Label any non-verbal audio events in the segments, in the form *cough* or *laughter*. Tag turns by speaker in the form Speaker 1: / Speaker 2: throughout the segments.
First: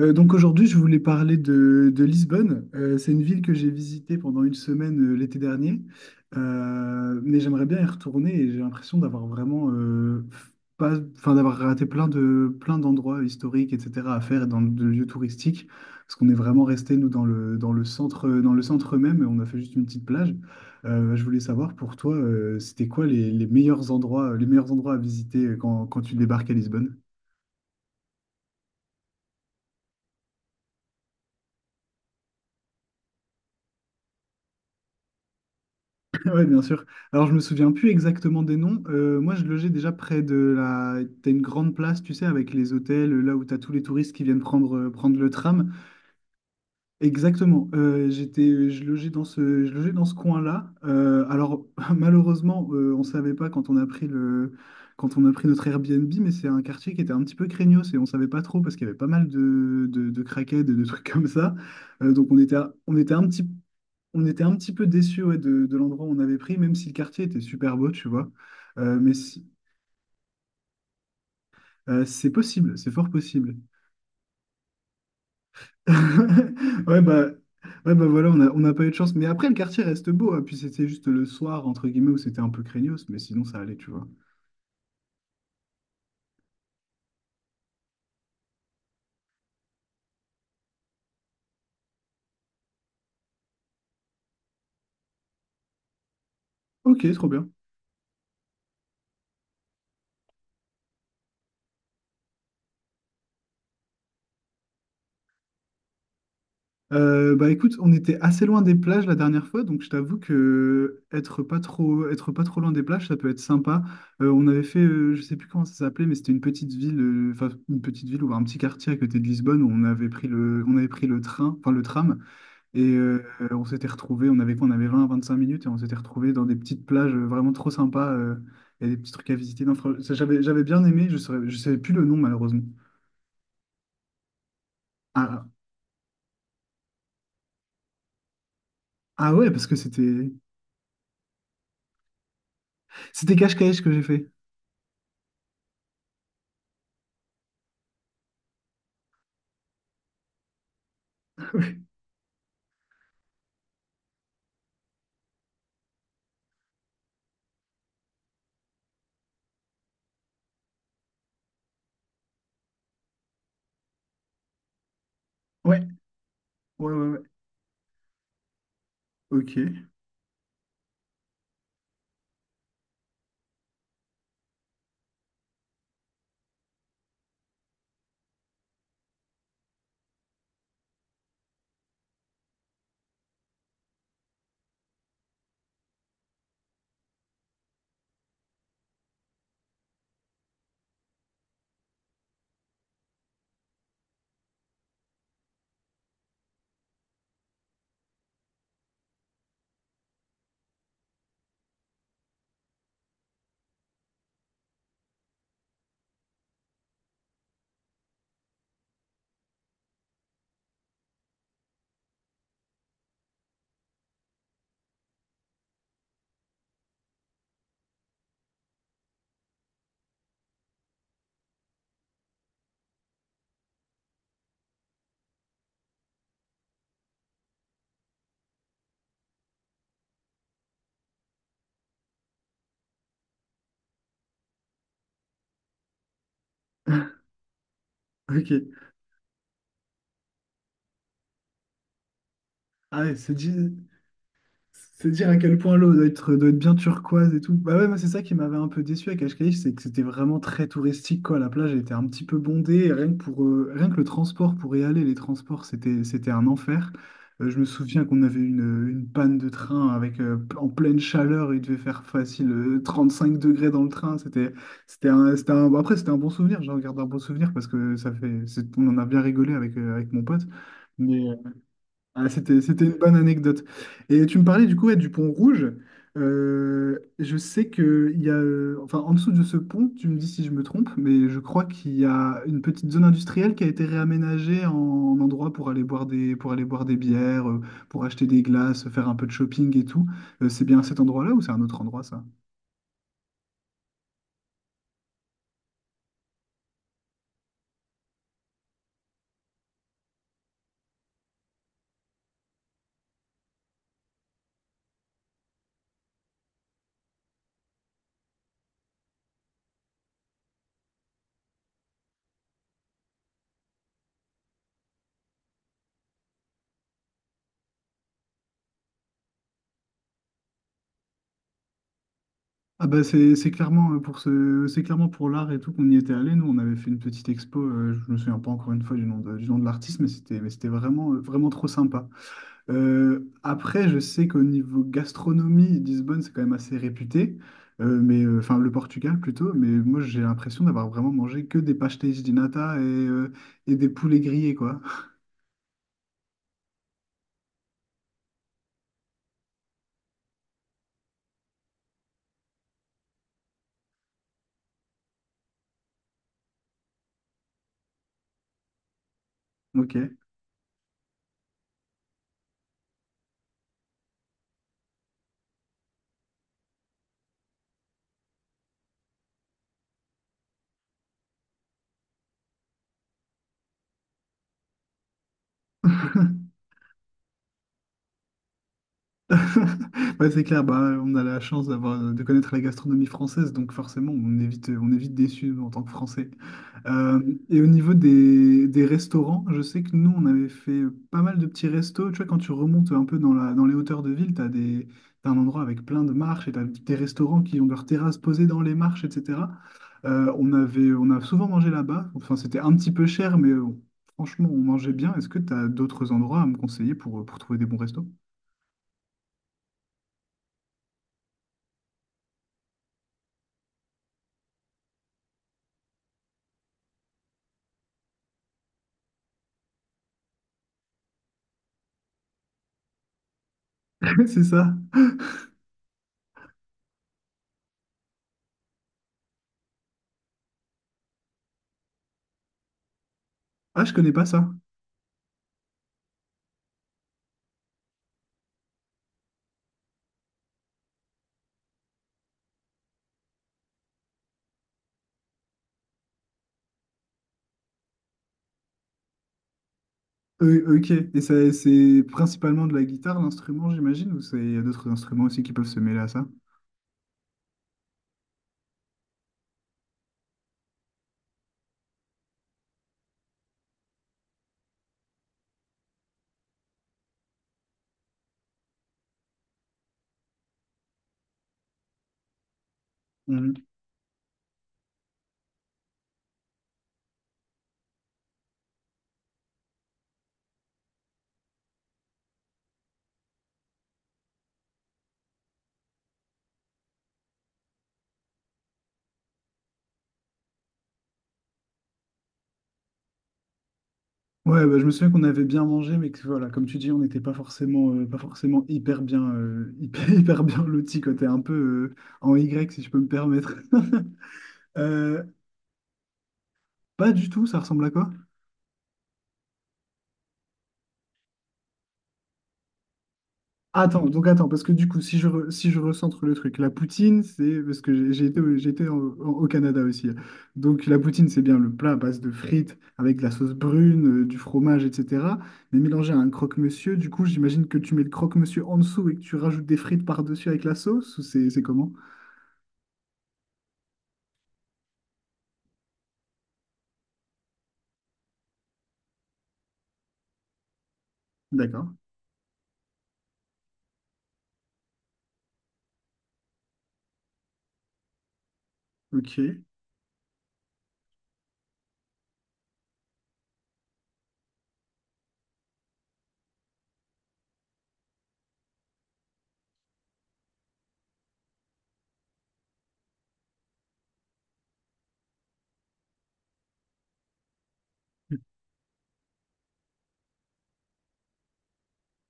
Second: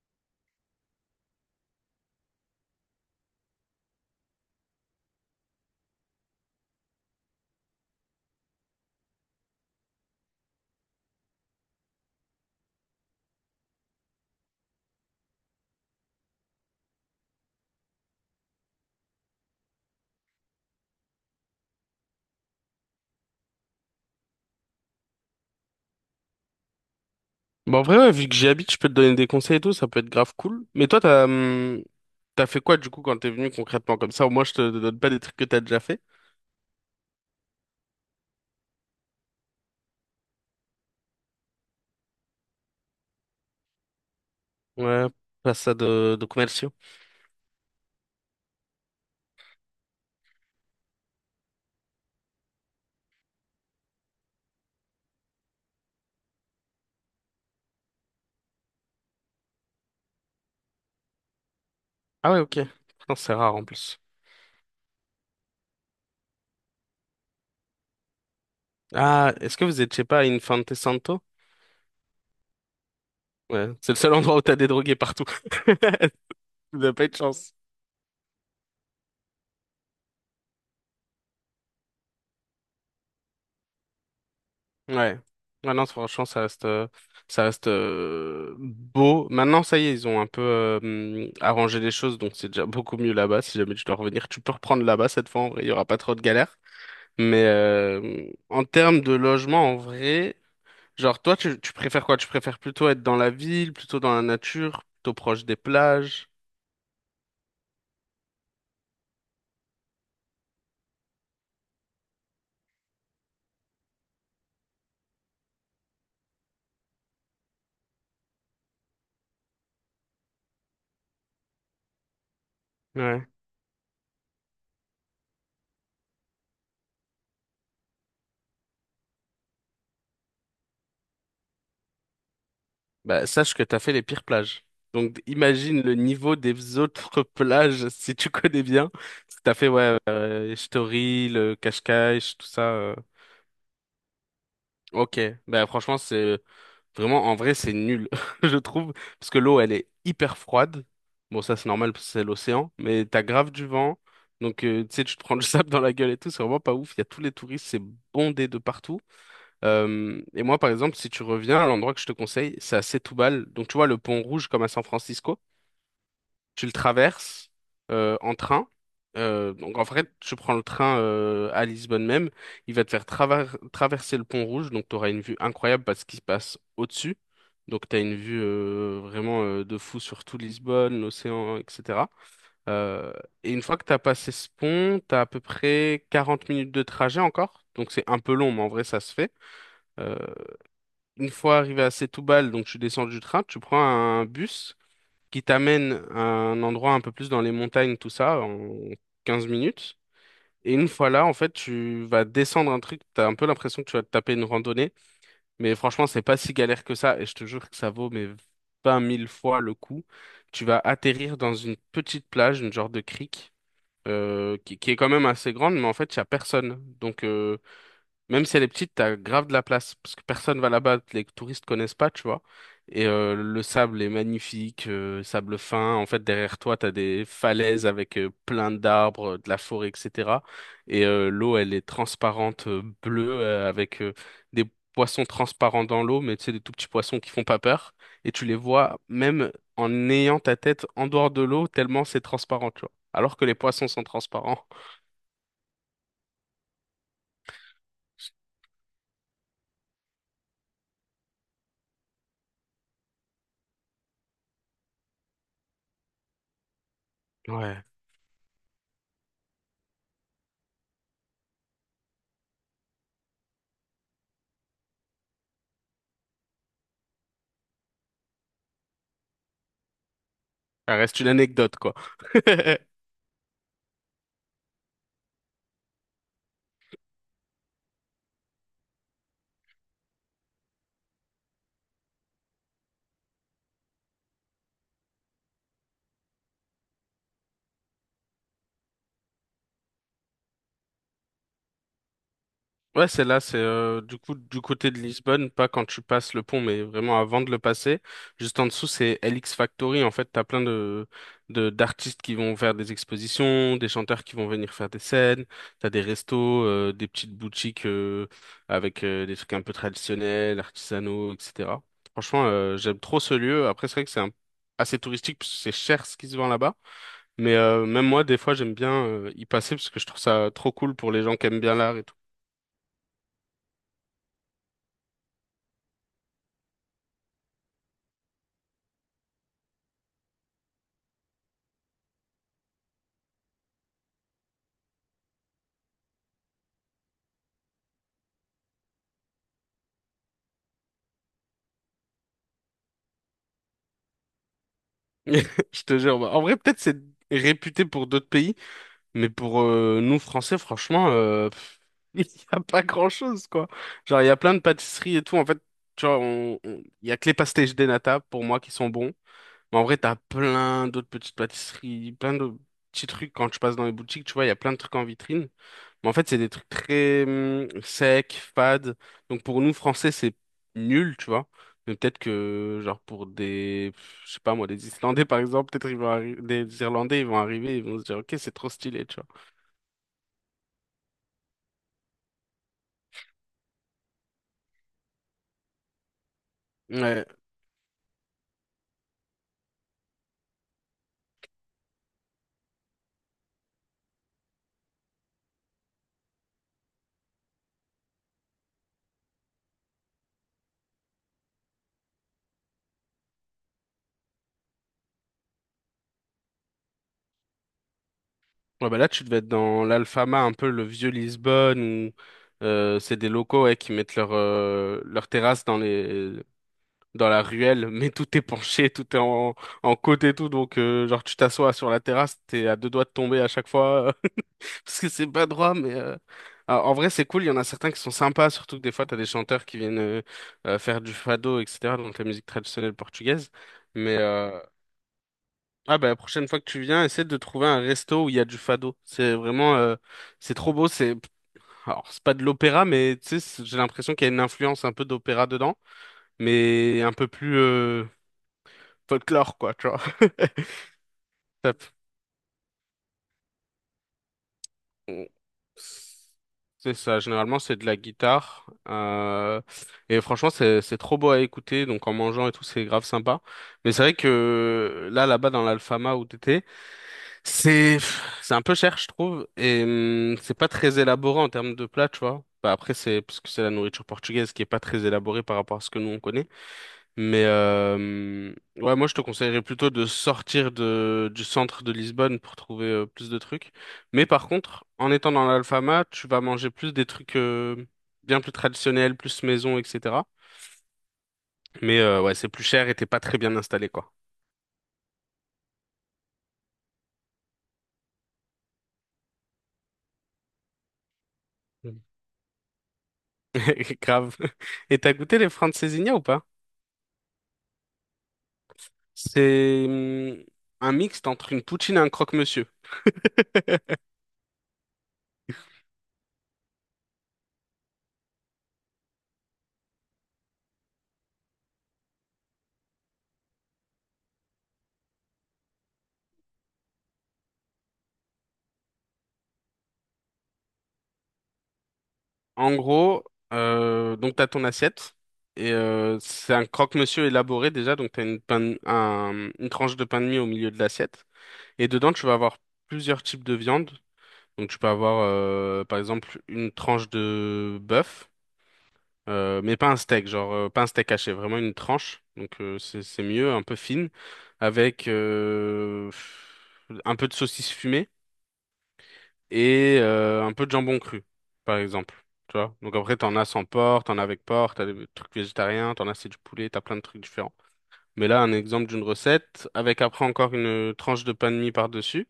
Speaker 1: Donc aujourd'hui, je voulais parler de Lisbonne. C'est une ville que j'ai visitée pendant une semaine l'été dernier. Mais j'aimerais bien y retourner et j'ai l'impression d'avoir vraiment pas, enfin d'avoir raté plein d'endroits historiques, etc. à faire et dans de lieux touristiques, parce qu'on est vraiment resté nous dans le centre même et on a fait juste une petite plage. Je voulais savoir pour toi, c'était quoi les meilleurs endroits à visiter quand tu débarques à Lisbonne?
Speaker 2: Bon, en vrai, ouais, vu que j'y habite, je peux te donner des conseils et tout, ça peut être grave cool. Mais toi, t'as, t'as fait quoi du coup quand t'es venu concrètement comme ça? Au moins, je te donne pas des trucs que t'as déjà fait.
Speaker 1: *laughs* Oui, bien sûr. Alors, je me souviens plus exactement des noms. Moi, je logeais déjà près de la… T'as une grande place, tu sais, avec les hôtels, là où t'as tous les touristes qui viennent
Speaker 2: Ouais,
Speaker 1: prendre le
Speaker 2: pas
Speaker 1: tram.
Speaker 2: ça de commerciaux.
Speaker 1: Exactement. Je logeais dans ce coin-là. Alors, *laughs* malheureusement, on savait pas quand on a pris notre Airbnb, mais c'est un quartier qui était un petit peu craignos et on savait pas trop parce qu'il y avait pas mal de craquettes et de trucs *laughs* comme ça. Euh, donc,
Speaker 2: Ah
Speaker 1: on
Speaker 2: ouais,
Speaker 1: était,
Speaker 2: ok.
Speaker 1: on était
Speaker 2: Non,
Speaker 1: un
Speaker 2: c'est
Speaker 1: petit
Speaker 2: rare en plus.
Speaker 1: on était un petit peu déçus, ouais, de l'endroit où on avait pris, même si le quartier était super beau, tu vois. Euh, mais
Speaker 2: Ah,
Speaker 1: si-
Speaker 2: est-ce que vous êtes, je sais pas, à Infante Santo?
Speaker 1: c'est possible, c'est fort possible.
Speaker 2: Ouais,
Speaker 1: *laughs*
Speaker 2: c'est le seul endroit où t'as des drogués partout. *laughs* Vous n'avez
Speaker 1: Ouais,
Speaker 2: pas eu de
Speaker 1: bah,
Speaker 2: chance.
Speaker 1: ouais, bah voilà, on n'a pas eu de chance. Mais après, le quartier reste beau, hein. Puis c'était juste le soir, entre guillemets, où c'était un peu craignos, mais sinon ça allait, tu vois.
Speaker 2: Ouais. Ouais, non, franchement, ça reste, beau. Maintenant, ça y est, ils ont un peu arrangé les choses, donc c'est déjà beaucoup mieux là-bas. Si jamais tu dois revenir, tu peux reprendre là-bas cette fois, en vrai, il y aura pas trop de galères.
Speaker 1: Ok, trop
Speaker 2: Mais
Speaker 1: bien.
Speaker 2: en termes de logement, en vrai, genre, toi, tu préfères quoi? Tu préfères plutôt être dans la ville, plutôt dans la nature, plutôt proche des plages?
Speaker 1: Bah écoute, on était assez loin des plages la dernière fois, donc je t'avoue que être pas trop loin des plages, ça peut être sympa. Je sais plus comment ça s'appelait, mais c'était une petite ville, enfin une petite ville ou un petit quartier à côté de Lisbonne où on avait pris le train, enfin le tram, et euh, on s'était retrouvés, on avait quoi, on avait 20 à 25 minutes, et on s'était retrouvés dans des petites plages vraiment trop sympas. Il y a des petits trucs à visiter. Non, fr- Ça, j'avais bien aimé, je savais plus le nom malheureusement.
Speaker 2: Bah, sache que t'as fait les pires plages. Donc,
Speaker 1: Ah,
Speaker 2: imagine le niveau des autres *laughs* plages, si tu connais bien.
Speaker 1: ah
Speaker 2: Parce que
Speaker 1: ouais,
Speaker 2: t'as
Speaker 1: parce
Speaker 2: fait,
Speaker 1: que
Speaker 2: ouais, Story, le Cascais, tout ça.
Speaker 1: c'était cache-cache que j'ai fait.
Speaker 2: Ok. Bah, franchement, c'est vraiment, en vrai, c'est nul, *laughs* je trouve. Parce que l'eau, elle est hyper froide. Bon, ça, c'est
Speaker 1: *laughs*
Speaker 2: normal parce que c'est l'océan. Mais t'as grave du vent. Donc, tu sais, tu te prends le *laughs* sable dans la gueule et tout. C'est vraiment pas ouf. Il y a tous les touristes. C'est bondé de partout. Et moi, par exemple, si tu reviens, l'endroit que je te conseille, c'est à Setoubal. Donc, tu vois, le pont rouge comme à San Francisco,
Speaker 1: Ouais,
Speaker 2: tu le
Speaker 1: ouais, ouais, ouais.
Speaker 2: traverses en train.
Speaker 1: Ok.
Speaker 2: Donc, en fait, tu prends le train à Lisbonne même. Il va te faire traverser le pont rouge. Donc, tu auras une vue incroyable parce qu'il se passe au-dessus. Donc, tu as une vue vraiment de fou sur tout Lisbonne, l'océan, etc. Euh, et une fois que tu as passé ce pont, tu as à peu près 40 minutes de trajet encore. Donc, c'est un peu long, mais en vrai, ça se fait. Une fois arrivé à Setoubal, donc tu descends du train, tu prends un bus qui t'amène à un endroit un peu plus dans les montagnes, tout ça, en 15 minutes. Et une fois là, en fait, tu vas descendre un truc, t'as un peu l'impression que tu vas te taper une randonnée, mais franchement, c'est pas si galère que ça, et je te jure que ça vaut mais 20 mille fois le coup. Tu vas atterrir dans une petite plage, une genre de crique, qui est quand même assez grande, mais en fait, il y a personne. Donc, même si elle est petite, t'as grave de la place parce que personne va là-bas, les touristes connaissent pas, tu vois. Et le sable est magnifique, sable fin. En fait, derrière toi, t'as des falaises avec plein d'arbres, de la forêt, etc. Et l'eau, elle est transparente, bleue, avec des poissons transparents dans l'eau, mais tu sais, des tout petits poissons
Speaker 1: *laughs*
Speaker 2: qui font pas peur. Et tu
Speaker 1: Ok.
Speaker 2: les vois même en ayant ta tête en dehors de l'eau, tellement c'est transparent, tu vois.
Speaker 1: Ah ouais, c'est
Speaker 2: Alors que
Speaker 1: dit.
Speaker 2: les poissons sont transparents.
Speaker 1: C'est dire à quel point l'eau doit être, bien turquoise et tout. Bah ouais, moi c'est ça qui m'avait un peu déçu à Cascais, c'est que c'était vraiment très touristique, quoi. La plage était un petit peu bondée, et rien que le transport pour y aller, les transports c'était un enfer. Je me
Speaker 2: Ouais.
Speaker 1: souviens qu'on avait une panne de train avec, en pleine chaleur, il devait faire facile 5 degrés dans le train. Bon, après c'était un bon souvenir, j'en garde un bon souvenir parce que ça fait, on en a bien rigolé avec, avec mon pote.
Speaker 2: Ça reste une anecdote, quoi.
Speaker 1: Ah,
Speaker 2: *laughs*
Speaker 1: c'était une bonne anecdote. Et tu me parlais, du coup, ouais, du pont rouge. Je sais qu'il y a, enfin, en dessous de ce pont, tu me dis si je me trompe, mais je crois qu'il y a une petite zone industrielle qui a été réaménagée en, endroit pour aller boire des bières, pour acheter des glaces, faire un peu de shopping et tout. C'est bien cet endroit-là ou c'est un autre endroit, ça?
Speaker 2: Ouais, c'est là, c'est du coup du côté de Lisbonne, pas quand tu passes le pont, mais vraiment avant de le passer. Juste en dessous, c'est LX Factory. En fait, t'as plein de d'artistes qui vont faire des expositions, des chanteurs qui vont venir faire des scènes. T'as des restos, des petites boutiques avec des trucs un peu traditionnels, artisanaux, etc. Franchement, j'aime trop ce lieu. Après, c'est vrai que assez touristique parce que c'est cher ce qui se vend là-bas. Mais même moi, des fois, j'aime bien y passer parce que je trouve ça trop cool pour les gens qui aiment bien l'art et tout.
Speaker 1: Ah bah, c'est clairement, c'est clairement pour l'art et tout qu'on y était allé. Nous, on avait fait une petite expo. Je me souviens pas, encore une fois, du nom de l'artiste, mais c'était vraiment, vraiment trop sympa. Après, je sais qu'au niveau gastronomie, Lisbonne, c'est quand même assez réputé. Enfin, le Portugal plutôt. Mais moi, j'ai l'impression d'avoir vraiment mangé que des pastéis de nata et des poulets grillés, quoi. *laughs*
Speaker 2: *laughs* Je te jure. En vrai, peut-être c'est réputé pour d'autres pays, mais pour nous, Français, franchement, *laughs* il n'y a pas grand-chose, quoi. Genre, il y a plein de pâtisseries et tout. En fait, tu vois, il y a que les pastéis de nata, pour moi, qui sont bons. Mais en
Speaker 1: Ok.
Speaker 2: vrai, t'as plein d'autres petites pâtisseries, plein de petits trucs quand tu passes dans les boutiques. Tu vois, il y a plein de trucs en vitrine. Mais en fait, c'est des trucs très secs, fades. Donc pour nous, français, c'est nul, tu vois. Mais peut-être que, genre, pour je sais pas moi, des Islandais, par exemple, peut-être des Irlandais, ils vont arriver, ils vont se dire, ok, c'est trop stylé, tu
Speaker 1: *laughs* Ouais, c'est clair, bah, on a la chance d'avoir, de connaître la gastronomie française, donc forcément, on évite, on est déçu en tant que Français.
Speaker 2: vois.
Speaker 1: Euh,
Speaker 2: Ouais.
Speaker 1: et au niveau des restaurants, je sais que nous, on avait fait pas mal de petits restos. Tu vois, quand tu remontes un peu dans dans les hauteurs de ville, t'as un endroit avec plein de marches et tu as des restaurants qui ont leurs terrasses posées dans les marches, etc. On a souvent mangé là-bas. Enfin, c'était un petit peu cher, mais franchement, on mangeait bien. Est-ce que tu as d'autres endroits à me conseiller pour trouver des bons restos?
Speaker 2: Ouais, bah là, tu devais être dans l'Alfama, un peu le vieux Lisbonne, où c'est des locaux ouais, qui mettent leur terrasse dans la ruelle, *laughs* mais tout est penché, en côte et tout. Donc, genre, tu t'assois sur la terrasse, t'es à deux doigts de tomber à chaque fois.
Speaker 1: *laughs* C'est ça.
Speaker 2: Parce que c'est pas droit, mais en vrai, c'est cool. Il y en a certains qui sont sympas, surtout que des fois, t'as des chanteurs qui viennent faire du fado, etc., donc la musique traditionnelle portugaise.
Speaker 1: Ah, je connais
Speaker 2: Mais
Speaker 1: pas ça.
Speaker 2: bah, la prochaine fois que tu viens, essaie de trouver un resto où il y a du fado. C'est vraiment, c'est trop beau. C'est pas de l'opéra, mais tu sais, j'ai l'impression qu'il y a une influence un peu d'opéra dedans, mais un peu plus folklore, quoi, tu vois.
Speaker 1: Ok. Et ça, c'est
Speaker 2: *laughs*
Speaker 1: principalement de la guitare, l'instrument, j'imagine, ou il y a d'autres instruments
Speaker 2: on-
Speaker 1: aussi qui peuvent se mêler à ça?
Speaker 2: C'est ça, généralement c'est de la guitare. Et franchement c'est trop beau à écouter, donc en mangeant et tout c'est grave sympa. Mais c'est vrai que là là-bas dans l'Alfama où t'étais, c'est c'est un peu cher je trouve et c'est pas très élaboré en termes de plat, tu vois. Bah, après c'est parce que c'est
Speaker 1: Mhm.
Speaker 2: la nourriture portugaise qui est pas très élaborée par rapport à ce que nous on connaît. Mais ouais, moi je te conseillerais plutôt de sortir de, du centre de Lisbonne pour trouver plus de trucs. Mais par contre, en étant dans l'Alfama, tu vas manger plus des trucs bien plus traditionnels, plus maison, etc. Mais ouais, c'est plus cher et t'es pas très bien installé, quoi.
Speaker 1: Ouais, bah, je me souviens qu'on avait bien mangé, mais que voilà, comme tu dis, on n'était pas forcément, hyper bien, hyper, *laughs* hyper bien lotis, quoi. T'es un peu,
Speaker 2: Mm.
Speaker 1: en Y, si je peux me permettre. *laughs*
Speaker 2: *laughs* Grave. Et t'as
Speaker 1: Euh,
Speaker 2: goûté les francesinha ou pas?
Speaker 1: Pas du tout, ça ressemble à quoi?
Speaker 2: C'est un mixte entre une poutine et un croque-monsieur. *laughs*
Speaker 1: Attends, donc attends, parce que du coup, si je recentre le truc, la poutine, c'est parce que j'ai été, j'ai été au Canada aussi, hein. Donc la poutine, c'est bien le plat à base de frites avec de la sauce brune, du fromage, etc. Mais mélangé à un croque-monsieur, du coup, j'imagine que tu mets le croque-monsieur en dessous et que tu rajoutes des frites par-dessus avec la sauce, ou c'est comment?
Speaker 2: En gros, donc t'as ton assiette et c'est un croque-monsieur élaboré déjà, donc t'as une pain un- une tranche de pain de mie au milieu de l'assiette et
Speaker 1: D'accord.
Speaker 2: dedans tu vas avoir plusieurs types de viande. Donc tu peux avoir par exemple une tranche de bœuf,
Speaker 1: Ok.
Speaker 2: mais pas un steak, genre pas un steak haché, vraiment une tranche. Donc c'est mieux, un peu fine, avec un peu de saucisse fumée et un peu de jambon cru, par exemple. Tu vois? Donc après, t'en as sans porc, t'en as avec porc, t'as des trucs végétariens, t'en as c'est du poulet, t'as plein de trucs différents. Mais là, un exemple d'une recette, avec après encore une tranche de pain de mie par-dessus,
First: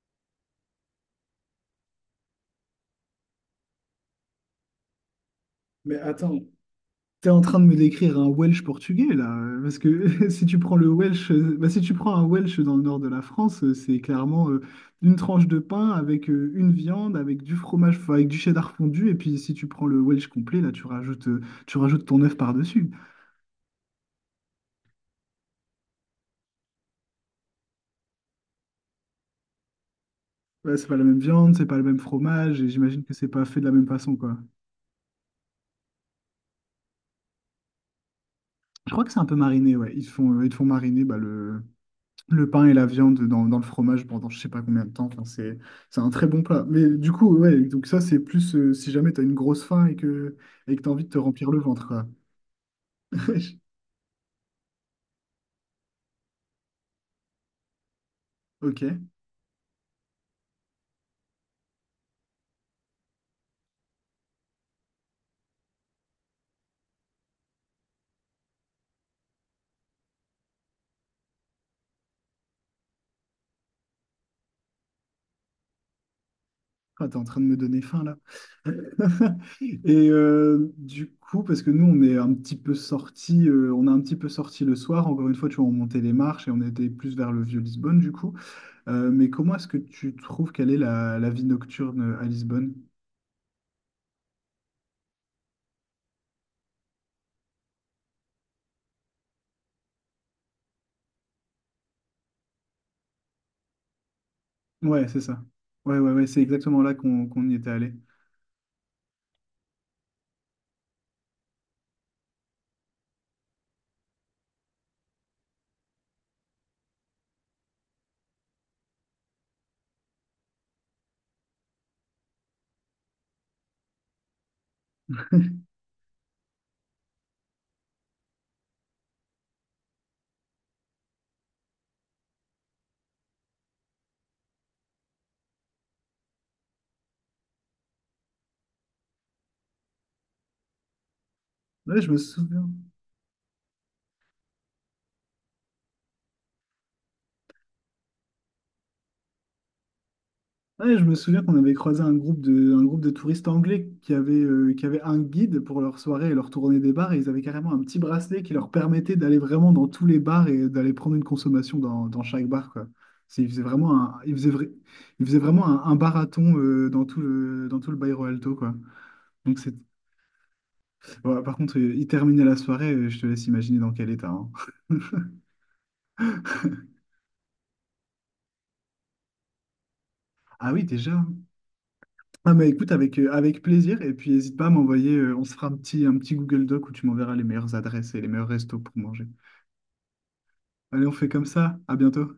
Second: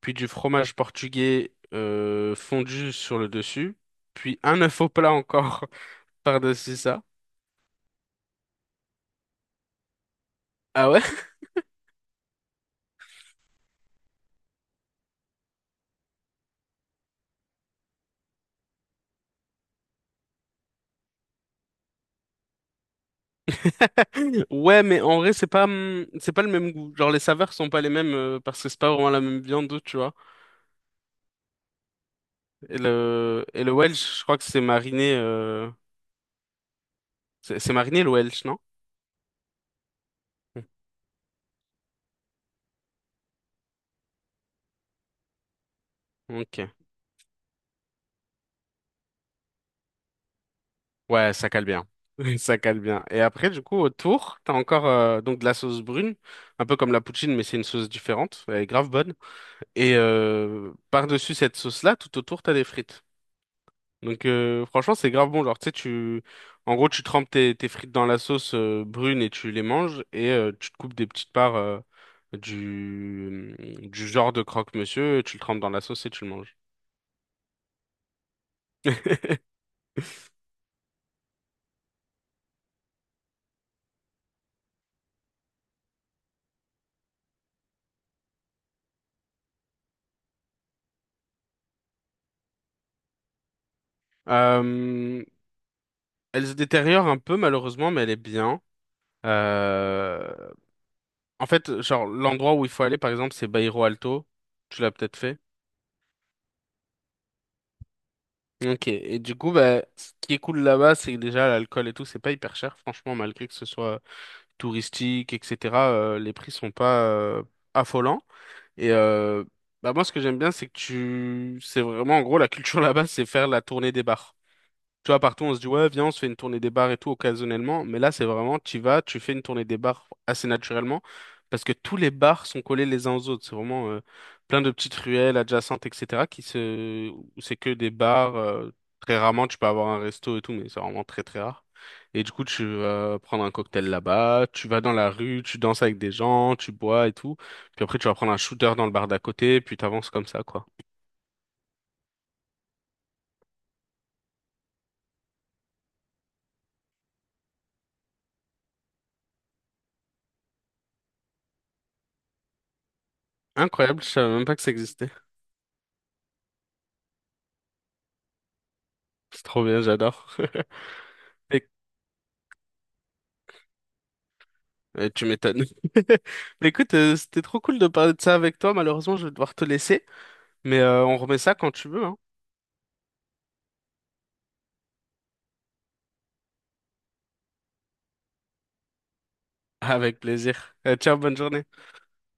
Speaker 2: puis du fromage portugais fondu sur le dessus, puis un œuf au plat encore
Speaker 1: Mais
Speaker 2: *laughs*
Speaker 1: attends.
Speaker 2: par-dessus ça.
Speaker 1: T'es en train de me décrire un Welsh portugais là, parce que *laughs* si tu prends le
Speaker 2: Ah ouais?
Speaker 1: Welsh, bah, si tu prends un Welsh dans le nord de la France, c'est clairement, une tranche de pain avec, une viande, avec du fromage, enfin, avec du cheddar fondu, et puis si tu prends le Welsh complet, là tu rajoutes, ton œuf par-dessus.
Speaker 2: *laughs* Ouais, mais en vrai, c'est pas le même goût. Genre, les saveurs sont pas les mêmes parce que c'est pas vraiment la même viande, tu vois.
Speaker 1: Ouais, c'est pas la même viande, c'est pas le même fromage, et
Speaker 2: Et
Speaker 1: j'imagine que c'est pas fait de la
Speaker 2: le
Speaker 1: même façon,
Speaker 2: Welsh, je
Speaker 1: quoi.
Speaker 2: crois que c'est mariné. C'est Marigny le Welsh, non?
Speaker 1: Je crois que c'est un peu mariné, ouais. Ils te font mariner, bah, le pain et la viande dans le fromage pendant je sais pas combien de temps. Enfin, c'est un très bon plat.
Speaker 2: Ok.
Speaker 1: Mais du coup, ouais, donc ça, c'est plus, si jamais tu as une grosse faim et que tu as envie de te
Speaker 2: Ouais, ça
Speaker 1: remplir le
Speaker 2: cale bien.
Speaker 1: ventre, quoi.
Speaker 2: *laughs* Ça cale bien. Et après, du
Speaker 1: *laughs*
Speaker 2: coup, autour, t'as encore donc de la sauce brune, un peu comme la poutine, mais c'est une sauce différente. Elle est
Speaker 1: Ok.
Speaker 2: grave bonne. Et par-dessus cette sauce-là, tout autour, t'as des frites. Donc franchement, c'est grave bon. Genre, tu sais, tu... En gros, tu trempes tes frites dans la sauce brune et tu les manges et tu te coupes des petites parts du... du genre de croque-monsieur, tu le trempes dans la sauce et tu le manges.
Speaker 1: Ah, t'es en train de me donner faim là. *laughs*
Speaker 2: *laughs*
Speaker 1: Du coup, parce que nous, on est un petit peu sortis, on a un petit peu sorti le soir. Encore une fois, tu vois, on montait les marches et on était plus vers le vieux Lisbonne, du coup. Mais comment est-ce que tu trouves qu'elle est la vie nocturne à Lisbonne?
Speaker 2: Euh, Elle se détériore un peu malheureusement, mais elle est bien. Euh, En fait, genre l'endroit où il faut aller, par exemple, c'est Bairro Alto. Tu l'as
Speaker 1: Ouais,
Speaker 2: peut-être
Speaker 1: c'est
Speaker 2: fait.
Speaker 1: ça. Ouais, ouais, ouais, c'est exactement là qu'on y était allé.
Speaker 2: Ok. Et du coup, bah, ce qui est cool là-bas, c'est que déjà l'alcool et tout, c'est pas hyper cher. Franchement, malgré que ce soit touristique, etc., les prix sont pas affolants. Et bah moi, ce que j'aime bien, c'est que c'est vraiment en gros la culture *laughs* là-bas, c'est faire la tournée des bars. Tu vois, partout, on se dit, ouais, viens, on se fait une tournée des bars et tout occasionnellement. Mais là, c'est vraiment, tu fais une tournée des bars assez naturellement parce que tous les bars sont collés les uns aux autres. C'est vraiment plein de petites ruelles adjacentes, etc. qui se... où c'est que des bars. Très rarement, tu peux avoir un resto et tout, mais c'est vraiment très, très rare.
Speaker 1: Ouais, je me
Speaker 2: Et du coup, tu
Speaker 1: souviens.
Speaker 2: vas prendre un cocktail là-bas, tu vas dans la rue, tu danses avec des gens, tu bois et tout. Puis après, tu vas prendre un shooter dans le bar d'à côté, puis t'avances comme ça, quoi.
Speaker 1: Ouais, je me souviens qu'on avait croisé un groupe de touristes anglais qui avait un guide pour leur soirée et leur tournée des bars, et ils avaient carrément un petit bracelet qui leur permettait d'aller vraiment dans tous les bars et d'aller prendre une consommation dans chaque bar, quoi. C'est- Ils faisaient vraiment
Speaker 2: Incroyable, je
Speaker 1: un,
Speaker 2: savais
Speaker 1: ils
Speaker 2: même
Speaker 1: faisaient
Speaker 2: pas que
Speaker 1: vra-
Speaker 2: ça existait.
Speaker 1: Ils faisaient
Speaker 2: *laughs*
Speaker 1: vraiment un barathon, dans dans tout le Bairro Alto, quoi.
Speaker 2: C'est
Speaker 1: Donc
Speaker 2: trop
Speaker 1: c'est,
Speaker 2: bien, j'adore.
Speaker 1: ouais, par contre,
Speaker 2: *laughs*
Speaker 1: ils terminaient la soirée, je te laisse imaginer dans quel état, hein.
Speaker 2: Tu m'étonnes. *laughs* Mais écoute, c'était trop cool de parler de ça avec toi. Malheureusement, je vais devoir te laisser.
Speaker 1: Ah
Speaker 2: Mais
Speaker 1: oui, déjà,
Speaker 2: on
Speaker 1: hein.
Speaker 2: remet ça quand tu veux, hein.
Speaker 1: Ah mais écoute, avec, avec plaisir, et puis n'hésite pas à m'envoyer, on se fera un petit Google Doc où tu m'enverras les meilleures adresses et les meilleurs restos pour manger.
Speaker 2: Avec plaisir.
Speaker 1: Allez, on
Speaker 2: Ciao,
Speaker 1: fait
Speaker 2: bonne
Speaker 1: comme
Speaker 2: journée.
Speaker 1: ça, à bientôt.